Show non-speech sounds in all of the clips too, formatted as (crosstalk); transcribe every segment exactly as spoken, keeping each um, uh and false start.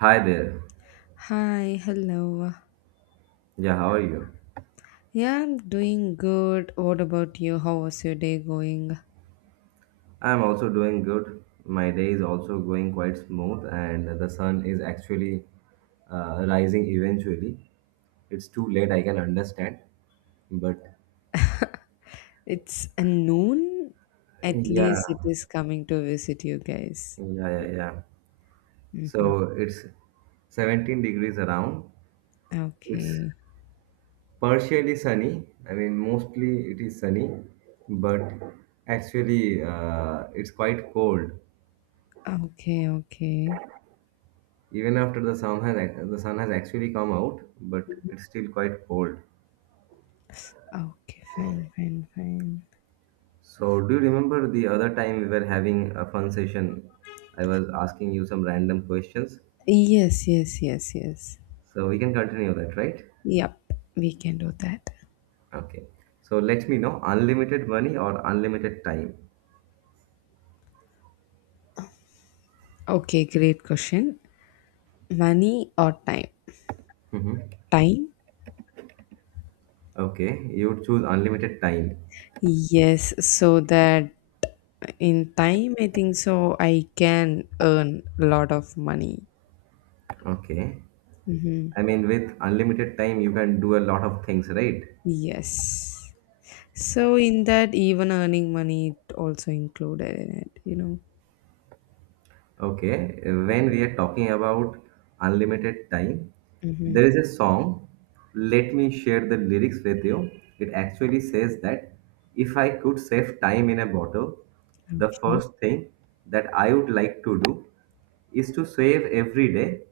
Hi there. Hi, hello. Yeah, how are you? Yeah, I'm doing good. What about you? How was your day going? I'm also doing good. My day is also going quite smooth, and the sun is actually uh, rising eventually. It's too late, I can understand, but It's a noon. At yeah, least it is coming to visit you guys. yeah, yeah, yeah. Mm-hmm. So it's seventeen degrees around. It's Okay, partially sunny. I mean, mostly it is sunny, but actually uh, it's quite cold. okay, okay. Even after the sun has ac- the sun has actually come out, but it's still quite cold. Okay, fine, fine, fine. So do you remember the other time we were having a fun session? I was asking you some random questions. Yes, yes, yes, yes. So we can continue that, right? Yep, we can do that. Okay. So let me know, unlimited money or unlimited time? Okay, great question. Money or time? hmm Time? Okay, you would choose unlimited time. Yes, so that in time, I think so. I can earn a lot of money. Okay. Hmm. I mean, with unlimited time, you can do a lot of things, right? Yes. So in that, even earning money it also included in it. You know. Okay, when we are talking about unlimited time, there Hmm. is a song. Let me share the lyrics with you. It actually says that if I could save time in a bottle, the Okay. first thing that I would like to do is to save every day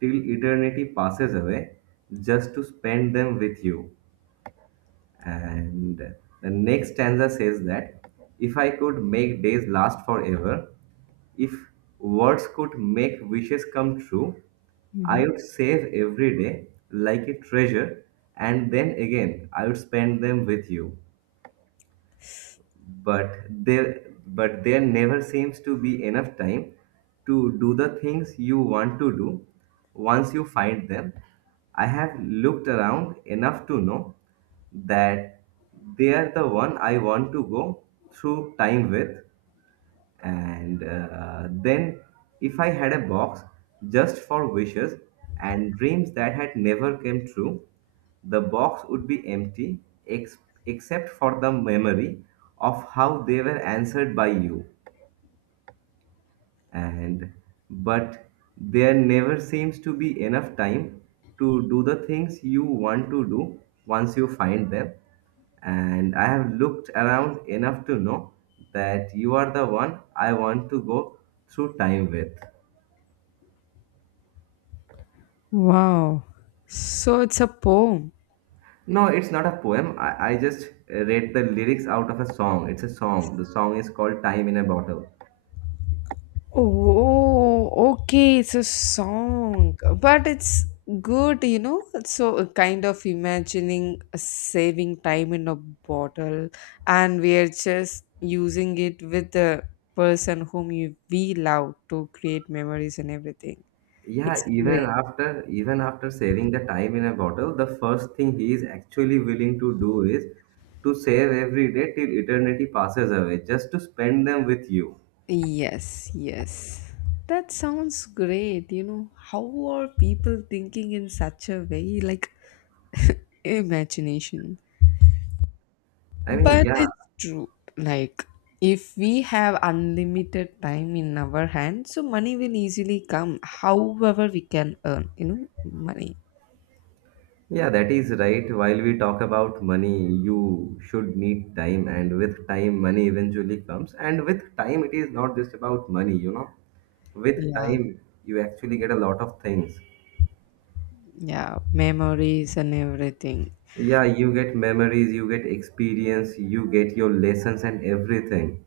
till eternity passes away, just to spend them with you. And the next stanza says that if I could make days last forever, if words could make wishes come true, I Hmm. would save every day like a treasure, and then again I would spend them with you. but there but there never seems to be enough time to do the things you want to do once you find them. I have looked around enough to know that they are the one I want to go through time with. And uh, then if I had a box just for wishes and dreams that had never came true, the box would be empty, ex- except for the memory of how they were answered by you. And but there never seems to be enough time to do the things you want to do once you find them, and I have looked around enough to know that you are the one I want to go through time with. Wow. So it's a poem. No, it's not a poem. I, I just read the lyrics out of a song. It's a song. The song is called Time in a Bottle. Oh, okay, it's a song, but it's good, you know. So, uh, kind of imagining a saving time in a bottle, and we are just using it with the person whom you, we love to create memories and everything. Yeah, It's even great. after even after saving the time in a bottle, the first thing he is actually willing to do is to save every day till eternity passes away, just to spend them with you. Yes, yes. That sounds great. You know, how are people thinking in such a way? Like, (laughs) imagination. I mean, But yeah, it's true. Like, if we have unlimited time in our hands, so money will easily come, however, we can earn, you know, money. yeah, that is right. While we talk about money, you should need time, and with time, money eventually comes. And with time, it is not just about money, you know. With Yeah. time, you actually get a lot of things. Yeah. Memories and everything. Yeah, you get memories, you get experience, you get your lessons and everything.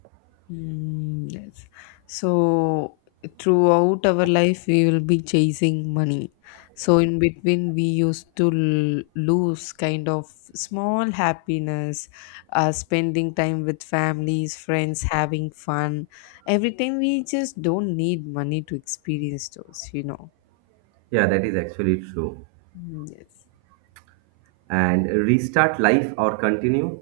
Mm, yes. So throughout our life, we will be chasing money. So in between, we used to l- lose kind of small happiness, uh, spending time with families, friends, having fun. Every time we just don't need money to experience those, you know. Yeah, that is actually true. Mm, yes. And restart life or continue?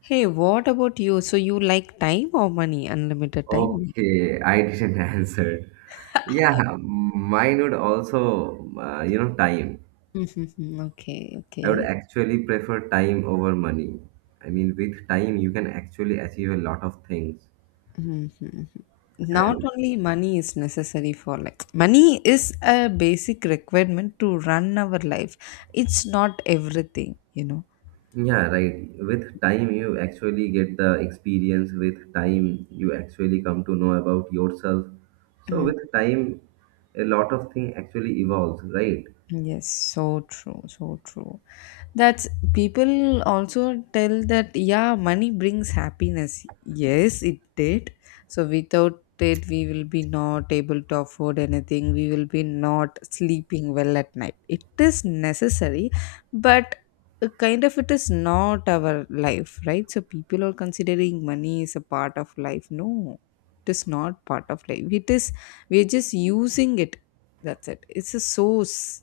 Hey, what about you? So you like time or money? Unlimited time? or- Okay, I didn't (laughs) answer. Yeah, mine would also, uh, you know, time. (laughs) Okay, I would okay. actually prefer time over money. I mean, with time, you can actually achieve a lot of things. Mhm. Not only money is necessary for, like, money is a basic requirement to run our life. It's not everything, you Yeah, right. With time, you actually get the experience. With time, you actually come to know about yourself. So, know. with time, a lot of thing actually evolves, right? Yes, so true, so true. That's people also tell that, yeah, money brings happiness. Yes, it did. So without it, we will be not able to afford anything. We will be not sleeping well at night. It is necessary, but uh, kind of it is not our life, right? So people are considering money is a part of life. No, it is not part of life. It is, we are just using it. That's it. It's a source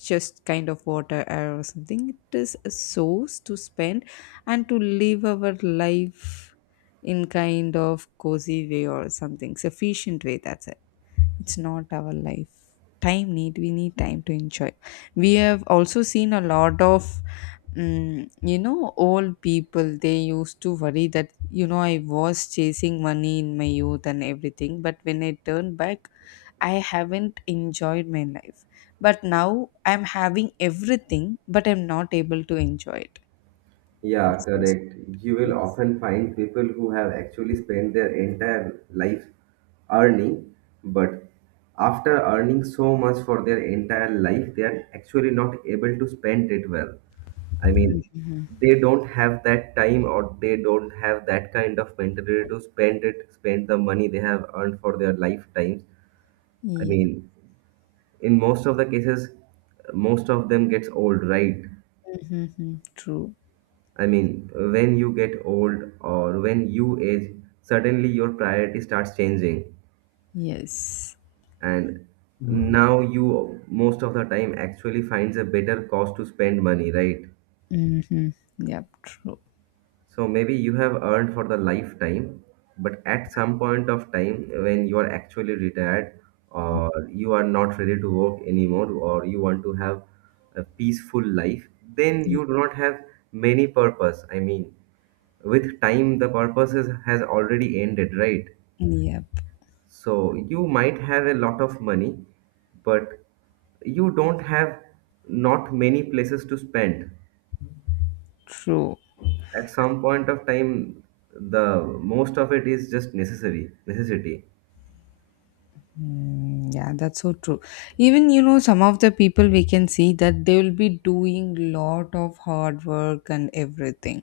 just kind of water or something. It is a source to spend and to live our life in kind of cozy way or something sufficient way. That's it. It's not our life. Time need we need time to enjoy. We have also seen a lot of mm, you know old people. They used to worry that you know I was chasing money in my youth and everything, but when I turned back, I haven't enjoyed my life. But now I'm having everything, but I'm not able to enjoy it. What Yeah, is this? correct. You will Yes. often find people who have actually spent their entire life earning, but after earning so much for their entire life, they are actually not able to spend it well. I mean, they don't have that time or they don't have that kind of mentality to spend it, spend the money they have earned for their lifetimes. I Yeah. mean, in most of the cases, most of them gets old, right? Mm-hmm. True. I mean, when you get old or when you age, suddenly your priority starts changing. Yes. And now you most of the time actually finds a better cost to spend money, right? Mm-hmm. Yep. True. So maybe you have earned for the lifetime, but at some point of time when you are actually retired or you are not ready to work anymore or you want to have a peaceful life, then you do not have many purpose. I mean, with time the purposes has already ended, right? Yep. So you might have a lot of money, but you don't have not many places to spend True. at some point of time. The most of it is just necessary necessity. Mm, yeah, that's so true. Even you know, some of the people we can see that they will be doing lot of hard work and everything.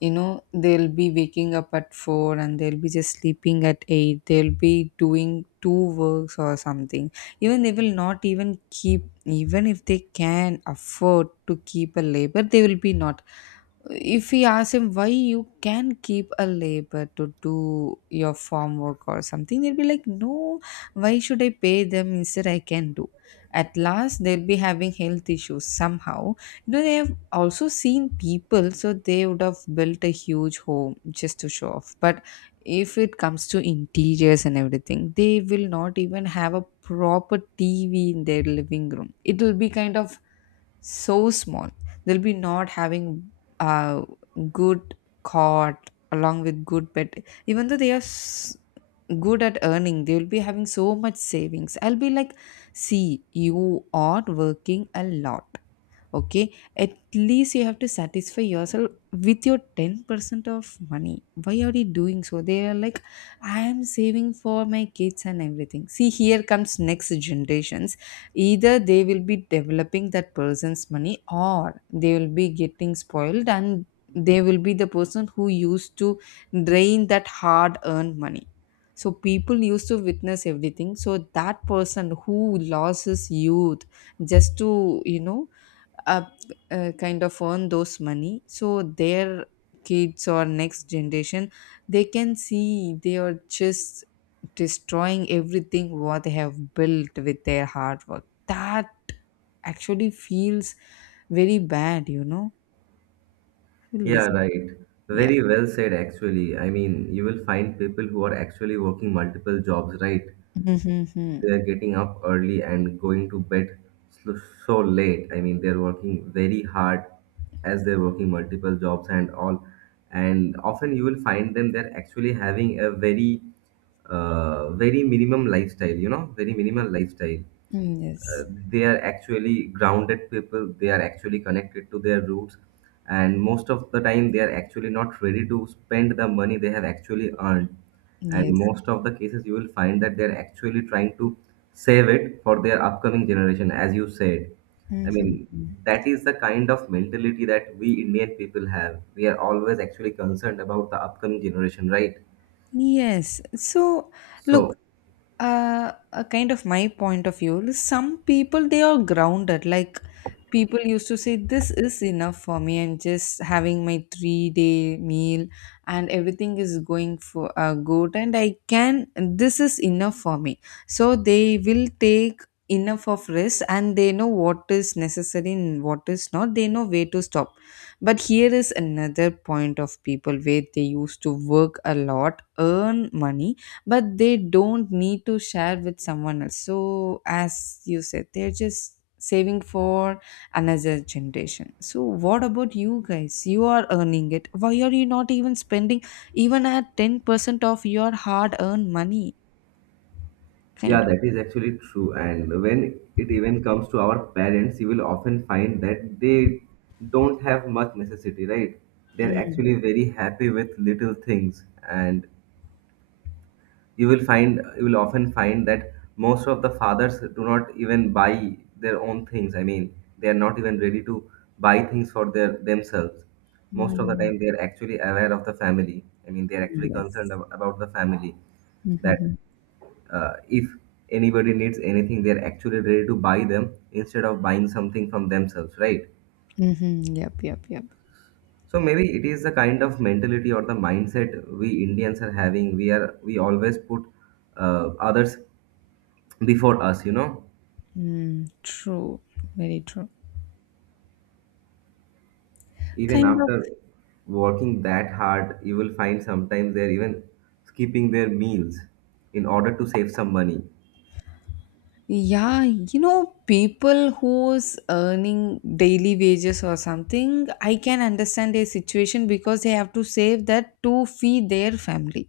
You know, they'll be waking up at four and they'll be just sleeping at eight. They'll be doing two works or something. Even they will not even keep, even if they can afford to keep a labor, they will be not. If we ask him why you can keep a labor to do your farm work or something, they'll be like, no, why should I pay them? Instead I can do? At last they'll be having health issues somehow. You know they have also seen people, so they would have built a huge home just to show off. But if it comes to interiors and everything, they will not even have a proper T V in their living room. It will be kind of so small. They'll be not having a good cot along with good bed, even though they are s- good at earning. They will be having so much savings. I'll be like, see, you are working a lot, okay, at least you have to satisfy yourself with your ten percent of money. Why are you doing so? They are like, I am saving for my kids and everything. See, here comes next generations. Either they will be developing that person's money or they will be getting spoiled, and they will be the person who used to drain that hard earned money. So people used to witness everything. So that person who lost his youth just to, you know uh, uh, kind of, earn those money, so their kids or next generation, they can see they are just destroying everything what they have built with their hard work. That actually feels very bad you know I will Yeah, listen. right. Yeah. Very well said actually. I mean, you will find people who are actually working multiple jobs, right? (laughs) Mm-hmm. They're getting up early and going to bed so, so late. I mean, they're working very hard as they're working multiple jobs and all. And often you will find them they're actually having a very, uh, very minimum lifestyle, you know, very minimal lifestyle. Yes, They are actually grounded people. They are actually connected to their roots, and most of the time they are actually not ready to spend the money they have actually earned. And yes. most of the cases you will find that they are actually trying to save it for their upcoming generation, as you said. I mean, Hmm. that is the kind of mentality that we Indian people have. We are always actually concerned about the upcoming generation, right? Yes. So, So look, uh, a kind of my point of view, some people they are grounded. Like people used to say, "This is enough for me. I'm just having my three-day meal, and everything is going for uh, good, and I can. This is enough for me." So they will take enough of risk, and they know what is necessary and what is not. They know where to stop. But here is another point of people where they used to work a lot, earn money, but they don't need to share with someone else. So, as you said, they're just saving for another generation. So, what about you guys? You are earning it. Why are you not even spending even at ten percent of your hard earned money? yeah, Kind of. that is actually true. And when it even comes to our parents, you will often find that they don't have much necessity, right? They're Mm. actually very happy with little things. And you will find, you will often find that most of the fathers do not even buy their own things. I mean, they are not even ready to buy things for their themselves. Most of the Mm-hmm. time, they are actually aware of the family. I mean, they are actually concerned Yes. ab- about the family that Mm-hmm. uh, if anybody needs anything, they're actually ready to buy them instead of buying something from themselves, right? Mm-hmm. Yep, yep, yep. So maybe it is the kind of mentality or the mindset we Indians are having. We are we always put uh, others before us, you know. Mm, true. Very true. Even Kind of. after working that hard, you will find sometimes they're even skipping their meals in order to save some money. Yeah, you know, people who's earning daily wages or something, I can understand their situation because they have to save that to feed their family.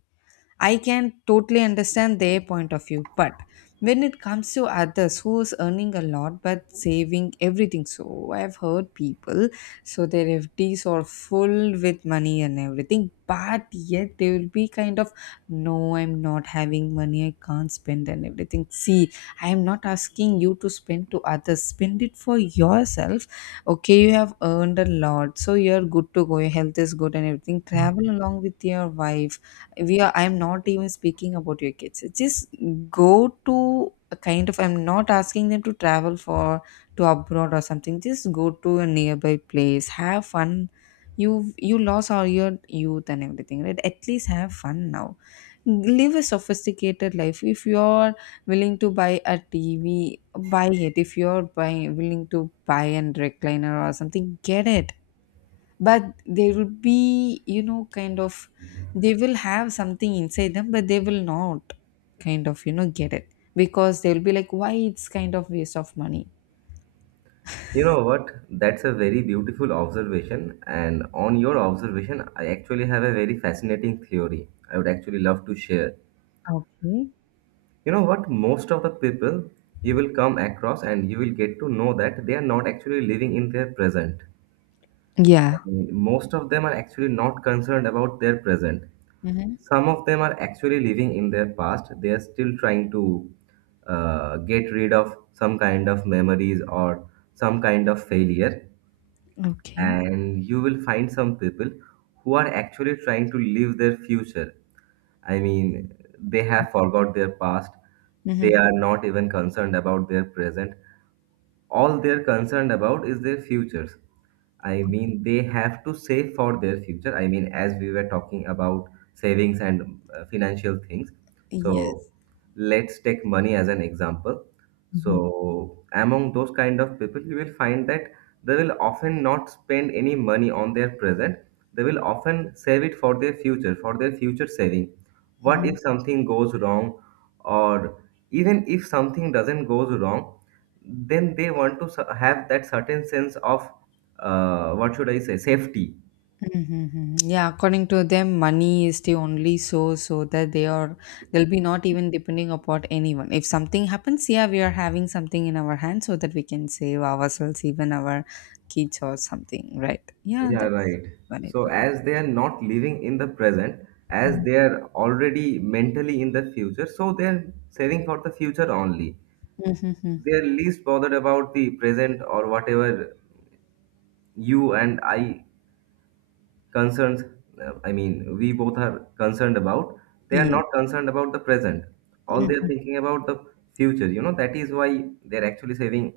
I can totally understand their point of view, but when it comes to others who's earning a lot but saving everything, so I've heard people, so their F Ds are full with money and everything, but yet they will be kind of, no, I'm not having money, I can't spend and everything. See, I am not asking you to spend to others, spend it for yourself. Okay, you have earned a lot, so you're good to go, your health is good and everything. Travel along with your wife. We are i'm not even speaking about your kids, just go to a kind of. I'm not asking them to travel for to abroad or something, just go to a nearby place, have fun. You've you lost all your youth and everything, right? At least have fun now. Live a sophisticated life. If you're willing to buy a TV, buy it. If you're buying willing to buy a recliner or something, get it. But they will be, you know kind of, they will have something inside them, but they will not, kind of, you know get it, because they'll be like, why, it's kind of waste of money. You know what? That's a very beautiful observation. And on your observation, I actually have a very fascinating theory. I would actually love to share. Okay. You know what? Most of the people you will come across and you will get to know that they are not actually living in their present. Yeah. Most of them are actually not concerned about their present. Mm-hmm. Some of them are actually living in their past. They are still trying to uh, get rid of some kind of memories or some kind of failure. Okay. And you will find some people who are actually trying to live their future. I mean, they have forgot their past. They Mm-hmm. are not even concerned about their present. All they're concerned about is their futures. I mean, they have to save for their future. I mean, as we were talking about savings and uh, financial things. So, Yes. let's take money as an example. So, among those kind of people, you will find that they will often not spend any money on their present. They will often save it for their future, for their future saving. What if Mhm. something goes wrong, or even if something doesn't goes wrong, then they want to s- have that certain sense of uh, what should I say, safety. Mhm, mhm. Yeah, according to them, money is the only source, so that they are they'll be not even depending upon anyone. If something happens, yeah, we are having something in our hand so that we can save ourselves, even our kids or something, right? Yeah, Yeah, that's right. valid So point. as they are not living in the present, as they are already mentally in the future, so they are saving for the future only. Mm-hmm. They are least bothered about the present or whatever you and I concerns. uh, I mean, we both are concerned about, they are Yeah. not concerned about the present. All they are thinking about the future, you know. That is why they are actually saving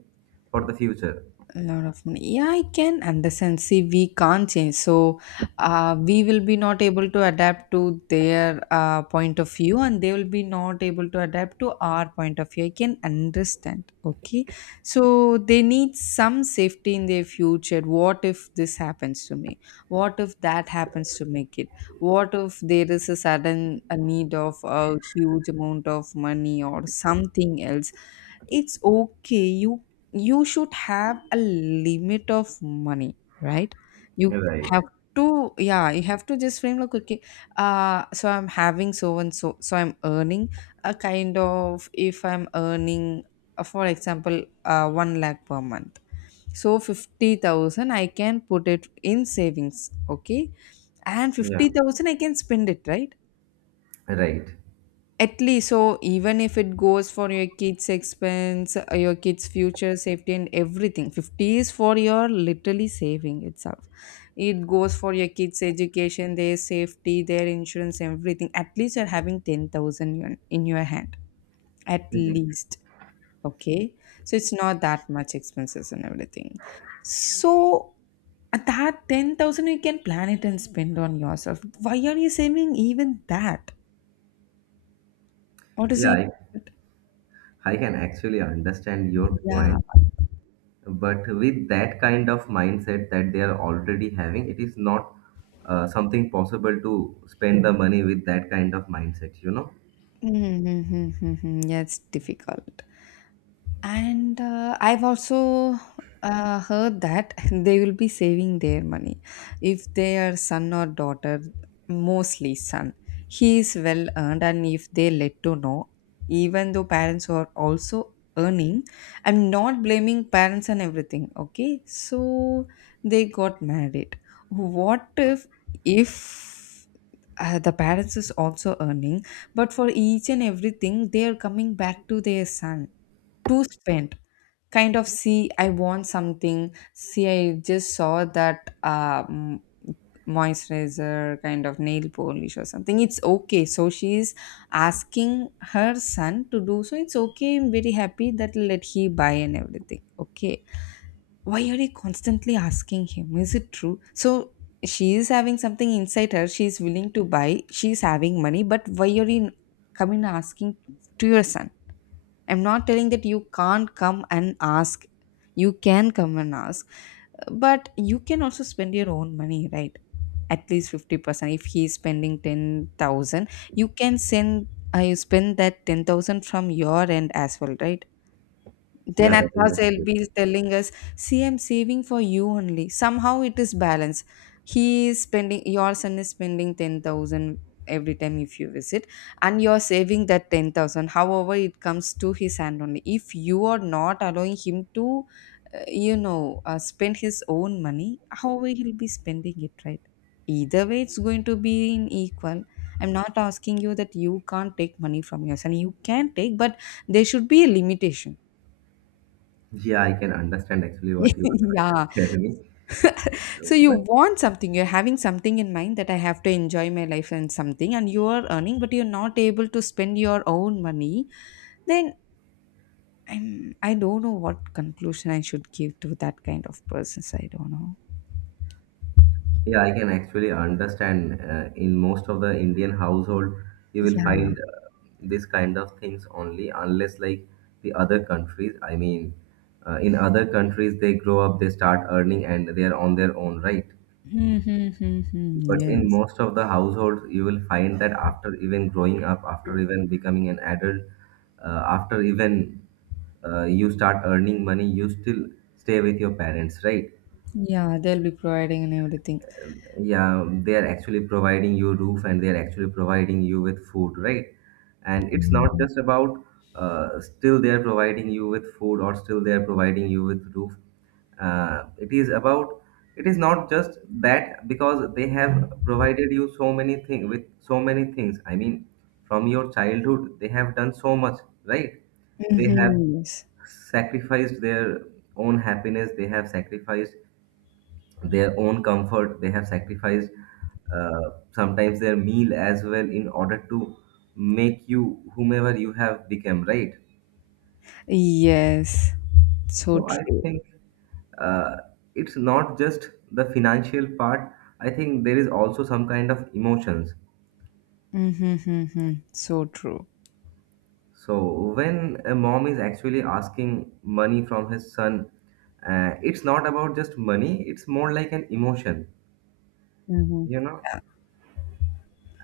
for the future. A lot of money. Yeah, I can understand. See, we can't change. So, uh, we will be not able to adapt to their uh, point of view, and they will be not able to adapt to our point of view. I can understand. Okay. So, they need some safety in their future. What if this happens to me? What if that happens to make it? What if there is a sudden a need of a huge amount of money or something else? It's okay, you you should have a limit of money, right? You Right. have to, yeah, you have to just frame like, okay, uh so I'm having so and so, so I'm earning a kind of, if I'm earning, uh, for example, uh one lakh per month, so fifty thousand I can put it in savings, okay, and Yeah. fifty thousand I can spend it, right? Right. At least, so even if it goes for your kids' expense, uh, your kids' future safety, and everything, fifty is for your literally saving itself. It goes for your kids' education, their safety, their insurance, everything. At least you're having ten thousand yuan in your hand. At Mhm. least. Okay. So it's not that much expenses and everything. So at that ten thousand, you can plan it and spend on yourself. Why are you saving even that? What is yeah it? i, I can actually understand your Yeah. point, but with that kind of mindset that they are already having, it is not uh, something possible to spend the money with that kind of mindset, you know. Mm-hmm. Mm-hmm. Yeah, it's difficult. And uh, I've also uh, heard that (laughs) they will be saving their money if their son or daughter, mostly son, he is well earned, and if they let to know, even though parents are also earning, I'm not blaming parents and everything. Okay, so they got married. What if if uh, the parents is also earning but for each and everything they are coming back to their son to spend kind of. See i want something. See i just saw that um, moisturizer kind of nail polish or something. It's okay, so she is asking her son to do so. It's okay, I'm very happy that let he buy and everything. Okay, why are you constantly asking him? Is it true? So she is having something inside her, she is willing to buy. She is having money, but why are you coming asking to your son? I'm not telling that you can't come and ask, you can come and ask, but you can also spend your own money, right? At least fifty percent if he is spending ten thousand, you can send. Uh, you spend that ten thousand from your end as well, right? Then Yeah, at that is last they'll actually, be telling us, see, I'm saving for you only. Somehow it is balanced. He is spending, your son is spending ten thousand every time if you visit, and you're saving that ten thousand. However, it comes to his hand only. If you are not allowing him to, uh, you know, uh, spend his own money, how will he be spending it, right? Either way, it's going to be in equal. I'm not asking you that you can't take money from your son. You can take, but there should be a limitation. yeah, I can understand actually what you are trying to (laughs) Yeah. tell me. So you But want something, you're having something in mind that I have to enjoy my life and something, and you are earning, but you're not able to spend your own money, then I'm, I don't know what conclusion I should give to that kind of persons. I don't know. yeah, I can actually understand uh, in most of the Indian household, you will find Yeah. uh, this kind of things only, unless like the other countries. I mean, uh, in other countries, they grow up, they start earning, and they are on their own, right? Mm-hmm. But in Yes. most of the households, you will find that after even growing up, after even becoming an adult, uh, after even uh, you start earning money, you still stay with your parents, right? Yeah, they'll be providing and everything. Yeah, they are actually providing you roof, and they are actually providing you with food, right? And it's not just about uh, still they are providing you with food or still they are providing you with roof. Uh, it is about, it is not just that. Because they have provided you so many things, with so many things, I mean, from your childhood, they have done so much, right? They have Mm-hmm. Yes. sacrificed their own happiness, they have sacrificed their own comfort, they have sacrificed uh, sometimes their meal as well, in order to make you whomever you have become, right? Yes. So So I true. think, uh, it's not just the financial part, I think there is also some kind of emotions. Mm-hmm, hmm, hmm. So true. So when a mom is actually asking money from his son, uh, it's not about just money, it's more like an emotion, Mm-hmm. you know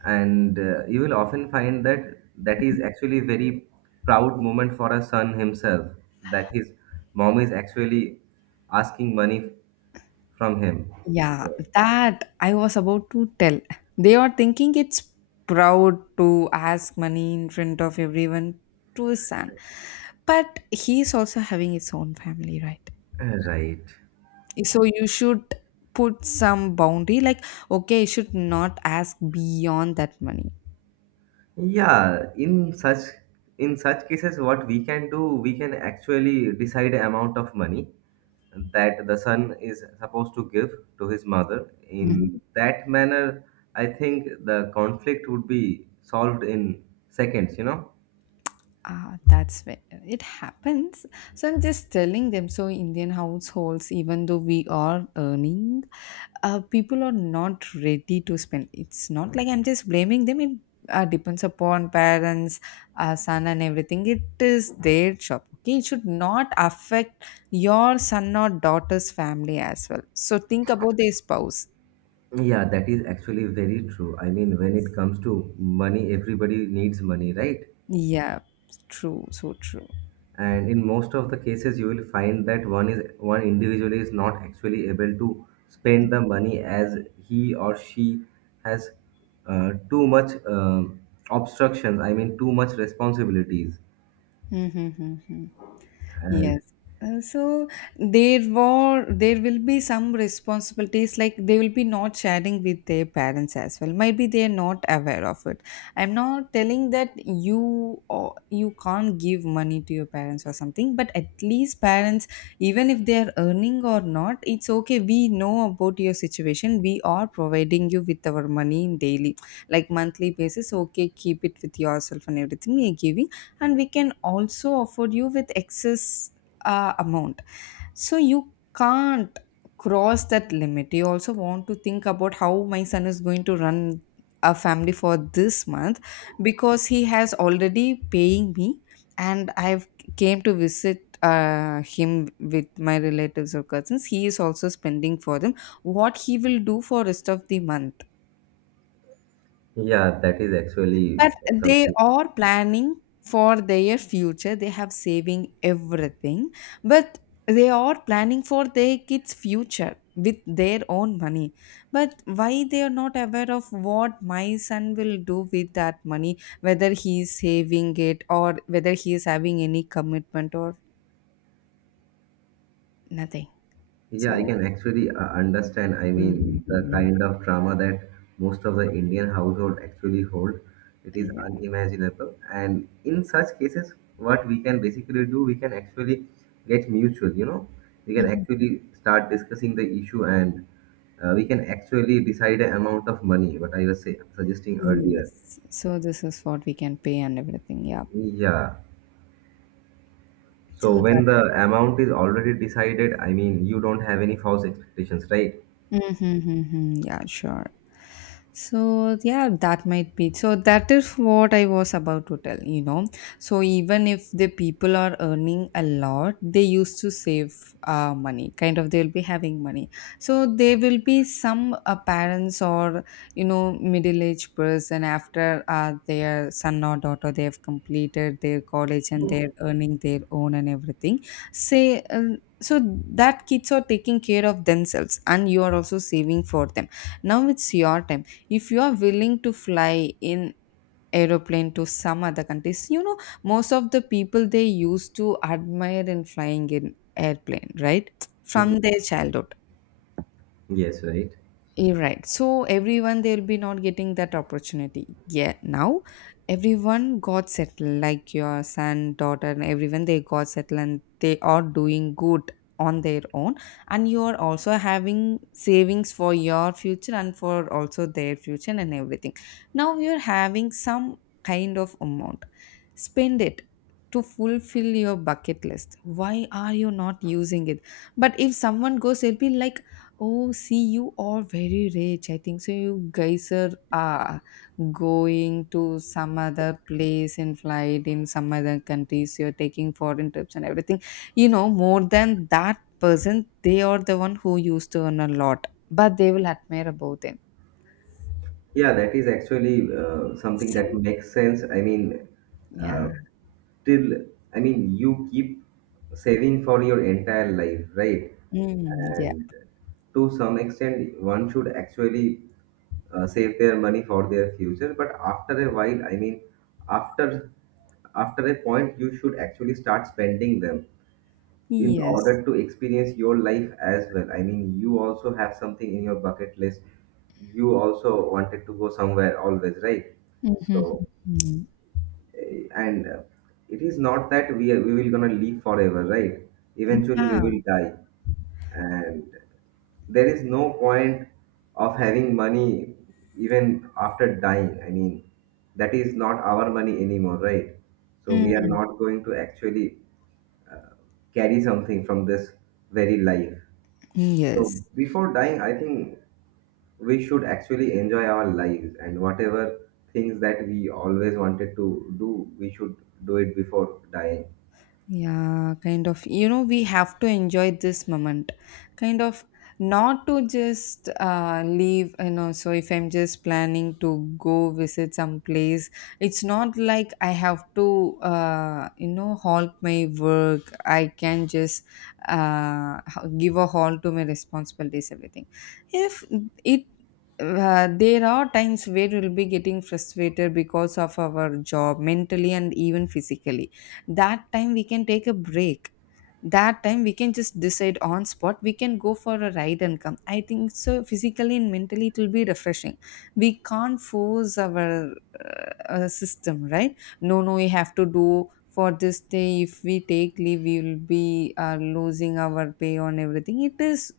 and uh, you will often find that that is actually very proud moment for a son himself, that his mom is actually asking money from him. Yeah, So, that I was about to tell. They are thinking it's proud to ask money in front of everyone to his son. But he's also having his own family, right? right. So you should put some boundary like, okay, you should not ask beyond that money. Yeah, in such, in such cases what we can do, we can actually decide amount of money that the son is supposed to give to his mother in that manner. I think the conflict would be solved in seconds, you know Ah, that's when it happens. So I'm just telling them. So Indian households, even though we are earning, uh, people are not ready to spend. It's not like I'm just blaming them. It uh, depends upon parents, uh, son, and everything. It is their job. Okay, it should not affect your son or daughter's family as well. So think about their spouse. Yeah, that is actually very true. I mean, when it comes to money, everybody needs money, right? Yeah, true. So true. And in most of the cases, you will find that one is one individual is not actually able to spend the money as he or she has uh, too much um obstructions. I mean, too much responsibilities. Mm-hmm, mm-hmm. And Yes. Uh, so there were there will be some responsibilities like they will be not sharing with their parents as well. Maybe they are not aware of it. I'm not telling that you or you can't give money to your parents or something, but at least parents, even if they are earning or not, it's okay. We know about your situation. We are providing you with our money in daily, like monthly basis. Okay, keep it with yourself and everything. We are giving, and we can also afford you with excess uh, amount, so you can't cross that limit. You also want to think about how my son is going to run a family for this month, because he has already paying me, and i've came to visit uh, him with my relatives or cousins. He is also spending for them. What he will do for rest of the month? yeah, that is actually But they something. are planning for their future. They have saving everything, but they are planning for their kids' future with their own money. But why they are not aware of what my son will do with that money, whether he is saving it or whether he is having any commitment or nothing. Yeah, I So can actually uh, understand. I mean, the Mhm. kind of drama that most of the Indian household actually hold, it is Yeah. unimaginable. And in such cases, what we can basically do, we can actually get mutual, you know, we can Mhm. actually start discussing the issue and uh, we can actually decide an amount of money, what I was say, suggesting earlier. Yes. So this is what we can pay and everything. Yeah. Yeah. So So when the amount is already decided, I mean, you don't have any false expectations, right? Mm-hmm, mm-hmm. Yeah, sure. So, yeah, that might be. So, that is what I was about to tell, you know. So, even if the people are earning a lot, they used to save uh, money, kind of, they'll be having money. So, there will be some uh, parents or, you know, middle aged person after uh, their son or daughter, they have completed their college and they're earning their own and everything. Say, uh, so that kids are taking care of themselves and you are also saving for them. Now it's your time. If you are willing to fly in aeroplane to some other countries, you know, most of the people they used to admire in flying in airplane, right? Mhm. From their childhood. Yes, right. You're right. So everyone they'll be not getting that opportunity. Yeah, now everyone got settled, like your son, daughter, and everyone they got settled and they are doing good on their own. And you are also having savings for your future and for also their future and everything. Now you're having some kind of amount. Spend it to fulfill your bucket list. Why are you not using it? But if someone goes, they'll be like, oh, see, you are very rich. I think so. You guys are uh, going to some other place in flight in some other countries. You're taking foreign trips and everything. You know, more than that person, they are the one who used to earn a lot, but they will admire about them. Yeah, that is actually uh, something that So, makes sense. I mean, uh, yeah. till, I mean, you keep saving for your entire life, right? Mm, yeah. And to some extent, one should actually uh, save their money for their future. But after a while, I mean, after after a point, you should actually start spending them in Yes. order to experience your life as well. I mean, you also have something in your bucket list. You also wanted to go somewhere always, right? Mm-hmm. So, eh, and uh, it is not that we are, we will gonna live forever, right? Eventually, we Yeah. will die, and there is no point of having money even after dying. I mean, that is not our money anymore, right? So we are Mm, not going to actually carry something from this very life. So yes. before dying, I think we should actually enjoy our lives, and whatever things that we always wanted to do, we should do it before dying. Yeah, kind of. You know, we have to enjoy this moment, kind of, not to just uh, leave. You know, so if I'm just planning to go visit some place, it's not like I have to, uh, you know, halt my work. I can just uh, h- give a halt to my responsibilities, everything. If it uh, There are times where we'll be getting frustrated because of our job mentally and even physically. That time we can take a break, that time we can just decide on spot, we can go for a ride and come. I think so physically and mentally it will be refreshing. We can't force our uh, uh, system, right? No, no, we have to do for this day. If we take leave we will be uh, losing our pay on everything. it is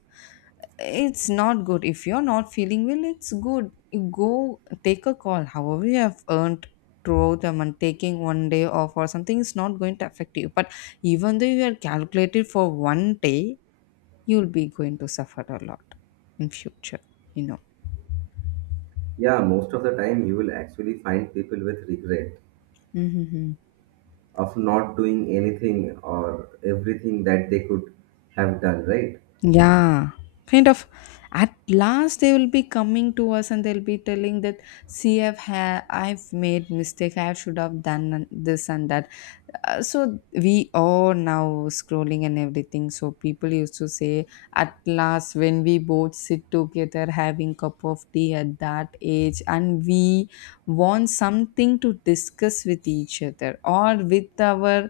It's not good. If you're not feeling well, it's good you go take a call. However you have earned throughout the month, taking one day off or something is not going to affect you, but even though you are calculated for one day, you'll be going to suffer a lot in future, you know. Yeah, most of the time you will actually find people with regret Hmm. of not doing anything or everything that they could have done, right? Yeah, kind of. At last, they will be coming to us and they'll be telling that, see, I've ha- I've made mistake. I should have done an- This and that. Uh, so we are now scrolling and everything. So people used to say, at last, when we both sit together having cup of tea at that age, and we want something to discuss with each other or with our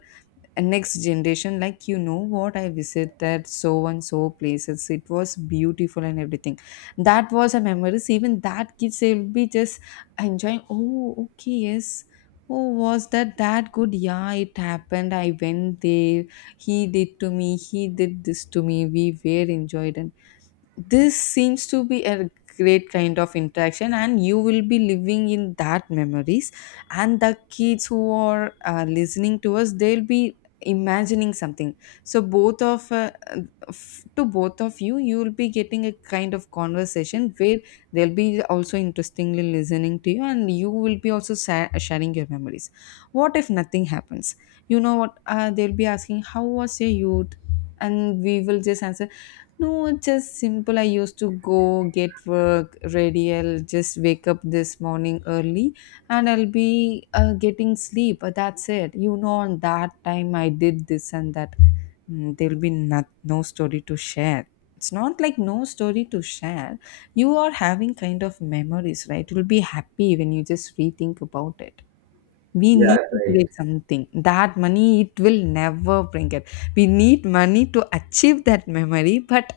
and next generation, like, you know what, I visited so and so places, it was beautiful and everything. That was a memories. Even that kids, they will be just enjoying, oh okay, yes, oh was that that good, yeah it happened, I went there, he did to me, he did this to me, we were enjoyed. And this seems to be a great kind of interaction, and you will be living in that memories. And the kids who are uh, listening to us, they'll be imagining something. So both of uh, f- to both of you, you will be getting a kind of conversation where they'll be also interestingly listening to you, and you will be also sa- sharing your memories. What if nothing happens? You know what, uh, they'll be asking how was your youth, and we will just answer, no, it's just simple. I used to go get work ready. I'll just wake up this morning early, and I'll be uh, getting sleep. Uh, That's it. You know, on that time I did this and that. Mm, there'll be not, no story to share. It's not like no story to share. You are having kind of memories, right? You'll be happy when you just rethink about it. We need Yeah, to right. create something. That money, it will never bring it. We need money to achieve that memory, but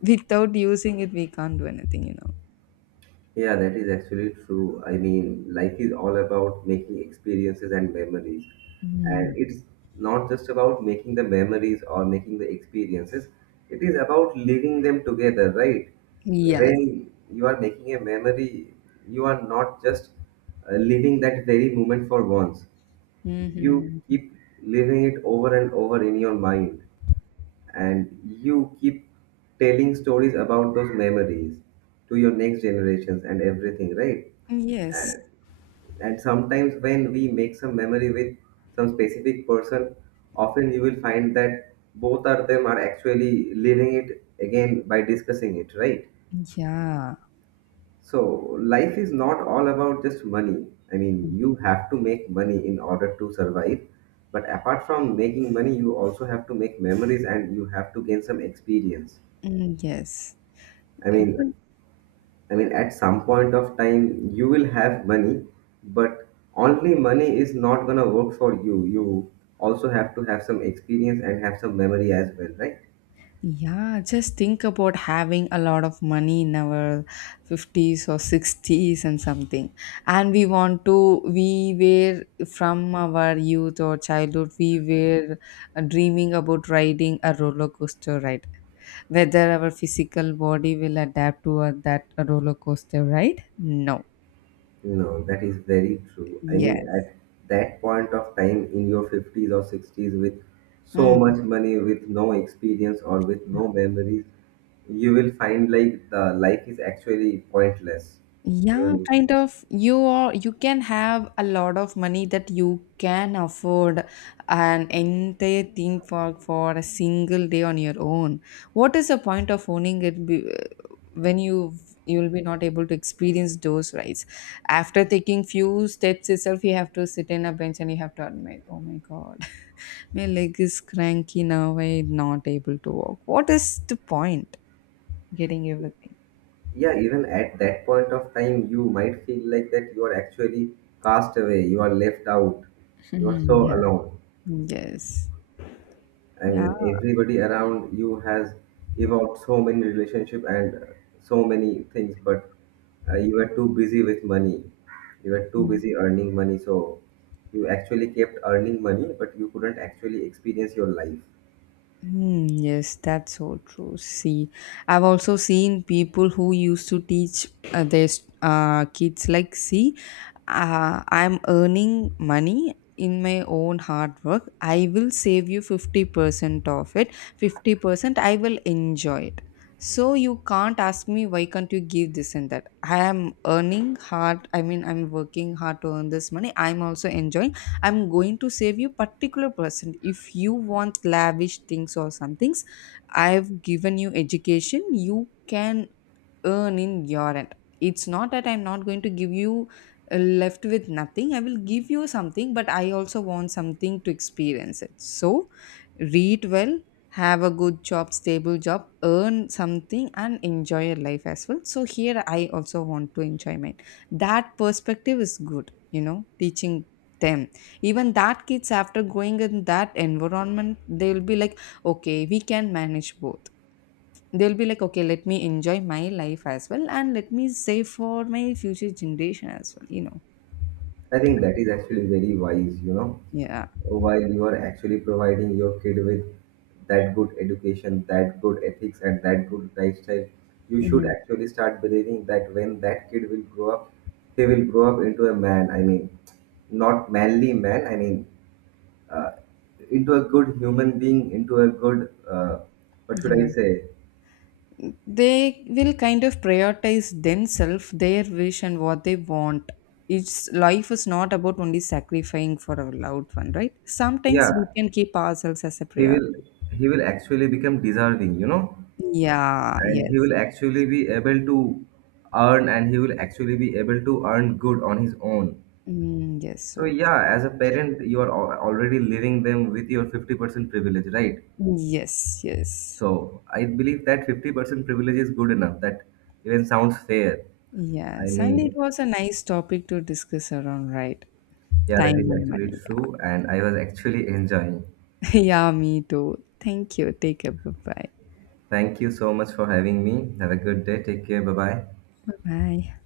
without using it, we can't do anything, you know. Yeah, that is actually true. I mean, life is all about making experiences and memories. Mm, And it's not just about making the memories or making the experiences, it is about living them together, right? yes. When you are making a memory, you are not just uh, living that very moment for once. You Mhm. keep living it over and over in your mind, and you keep telling stories about those memories to your next generations and everything, right? Yes. And, and sometimes when we make some memory with some specific person, often you will find that both of them are actually living it again by discussing it, right? Yeah. So life is not all about just money. I mean, you have to make money in order to survive, but apart from making money, you also have to make memories, and you have to gain some experience. Mm, yes. I mean, Even I mean, at some point of time, you will have money, but only money is not gonna work for you. You also have to have some experience and have some memory as well, right? yeah, just think about having a lot of money in our fifties or sixties and something. And we want to, we were from our youth or childhood, we were uh, dreaming about riding a roller coaster ride. Whether our physical body will adapt to uh, that roller coaster ride? No. No, that is very true. I mean, Yes. at that point of time in your fifties or sixties, with so Hmm. much money, with no experience or with no memories, you will find like the life is actually pointless. I Yeah, mean, kind of. You are you can have a lot of money that you can afford an entire theme park for a single day on your own. What is the point of owning it be, when you you will be not able to experience those rides? After taking few steps itself, you have to sit in a bench and you have to admit, oh my god, (laughs) my leg is cranky now. I'm not able to walk. What is the point? Getting everything. yeah, even at that point of time you might feel like that you are actually cast away, you are left out, you are so Hmm, yeah. alone. Yes. I Yeah. mean, everybody around you has evolved so many relationship and uh, so many things, but uh, you were too busy with money, you were too Mm, busy earning money. So you actually kept earning money, but you couldn't actually experience your life. hmm, yes, that's so true. See, I've also seen people who used to teach uh, their uh, kids, like, see, uh, I'm earning money in my own hard work. I will save you fifty percent of it, fifty percent I will enjoy it. So you can't ask me why can't you give this and that. I am earning hard. I mean, I'm working hard to earn this money. I'm also enjoying. I'm going to save you particular percent. If you want lavish things or some things, I've given you education, you can earn in your end. It's not that I'm not going to give you uh, left with nothing. I will give you something, but I also want something to experience it. So, read well, have a good job, stable job, earn something, and enjoy your life as well. So, here I also want to enjoy mine. That perspective is good, you know, teaching them. Even that kids, after going in that environment, they'll be like, okay, we can manage both. They'll be like, okay, let me enjoy my life as well, and let me save for my future generation as well, you know. I think that is actually very wise, you know. Yeah. While you are actually providing your kid with that good education, that good ethics, and that good lifestyle, you should Mhm. actually start believing that when that kid will grow up, he will grow up into a man. I mean, not manly man. I mean, uh, into a good human being, into a good uh, what should I Yeah, say? they will kind of prioritize themselves, their wish and what they want. It's, life is not about only sacrificing for our loved one, right? Yeah, Sometimes we can keep ourselves as a he will priority. he will actually become deserving, you know. Yeah, And he yes. will actually be able to earn, and he will actually be able to earn good on his own. Mm, yes, so So true. yeah, as a parent, you are al- already leaving them with your fifty percent privilege, right? Yes, yes. So I believe that fifty percent privilege is good enough. That even sounds fair. I Yes, and it mean, was a nice topic to discuss around, right? yeah, Time that is and actually money. true, and I was actually enjoying. (laughs) Yeah, me too. Thank you. Take care. Bye-bye. Thank you so much for having me. Have a good day. Take care. Bye bye. Bye. Bye.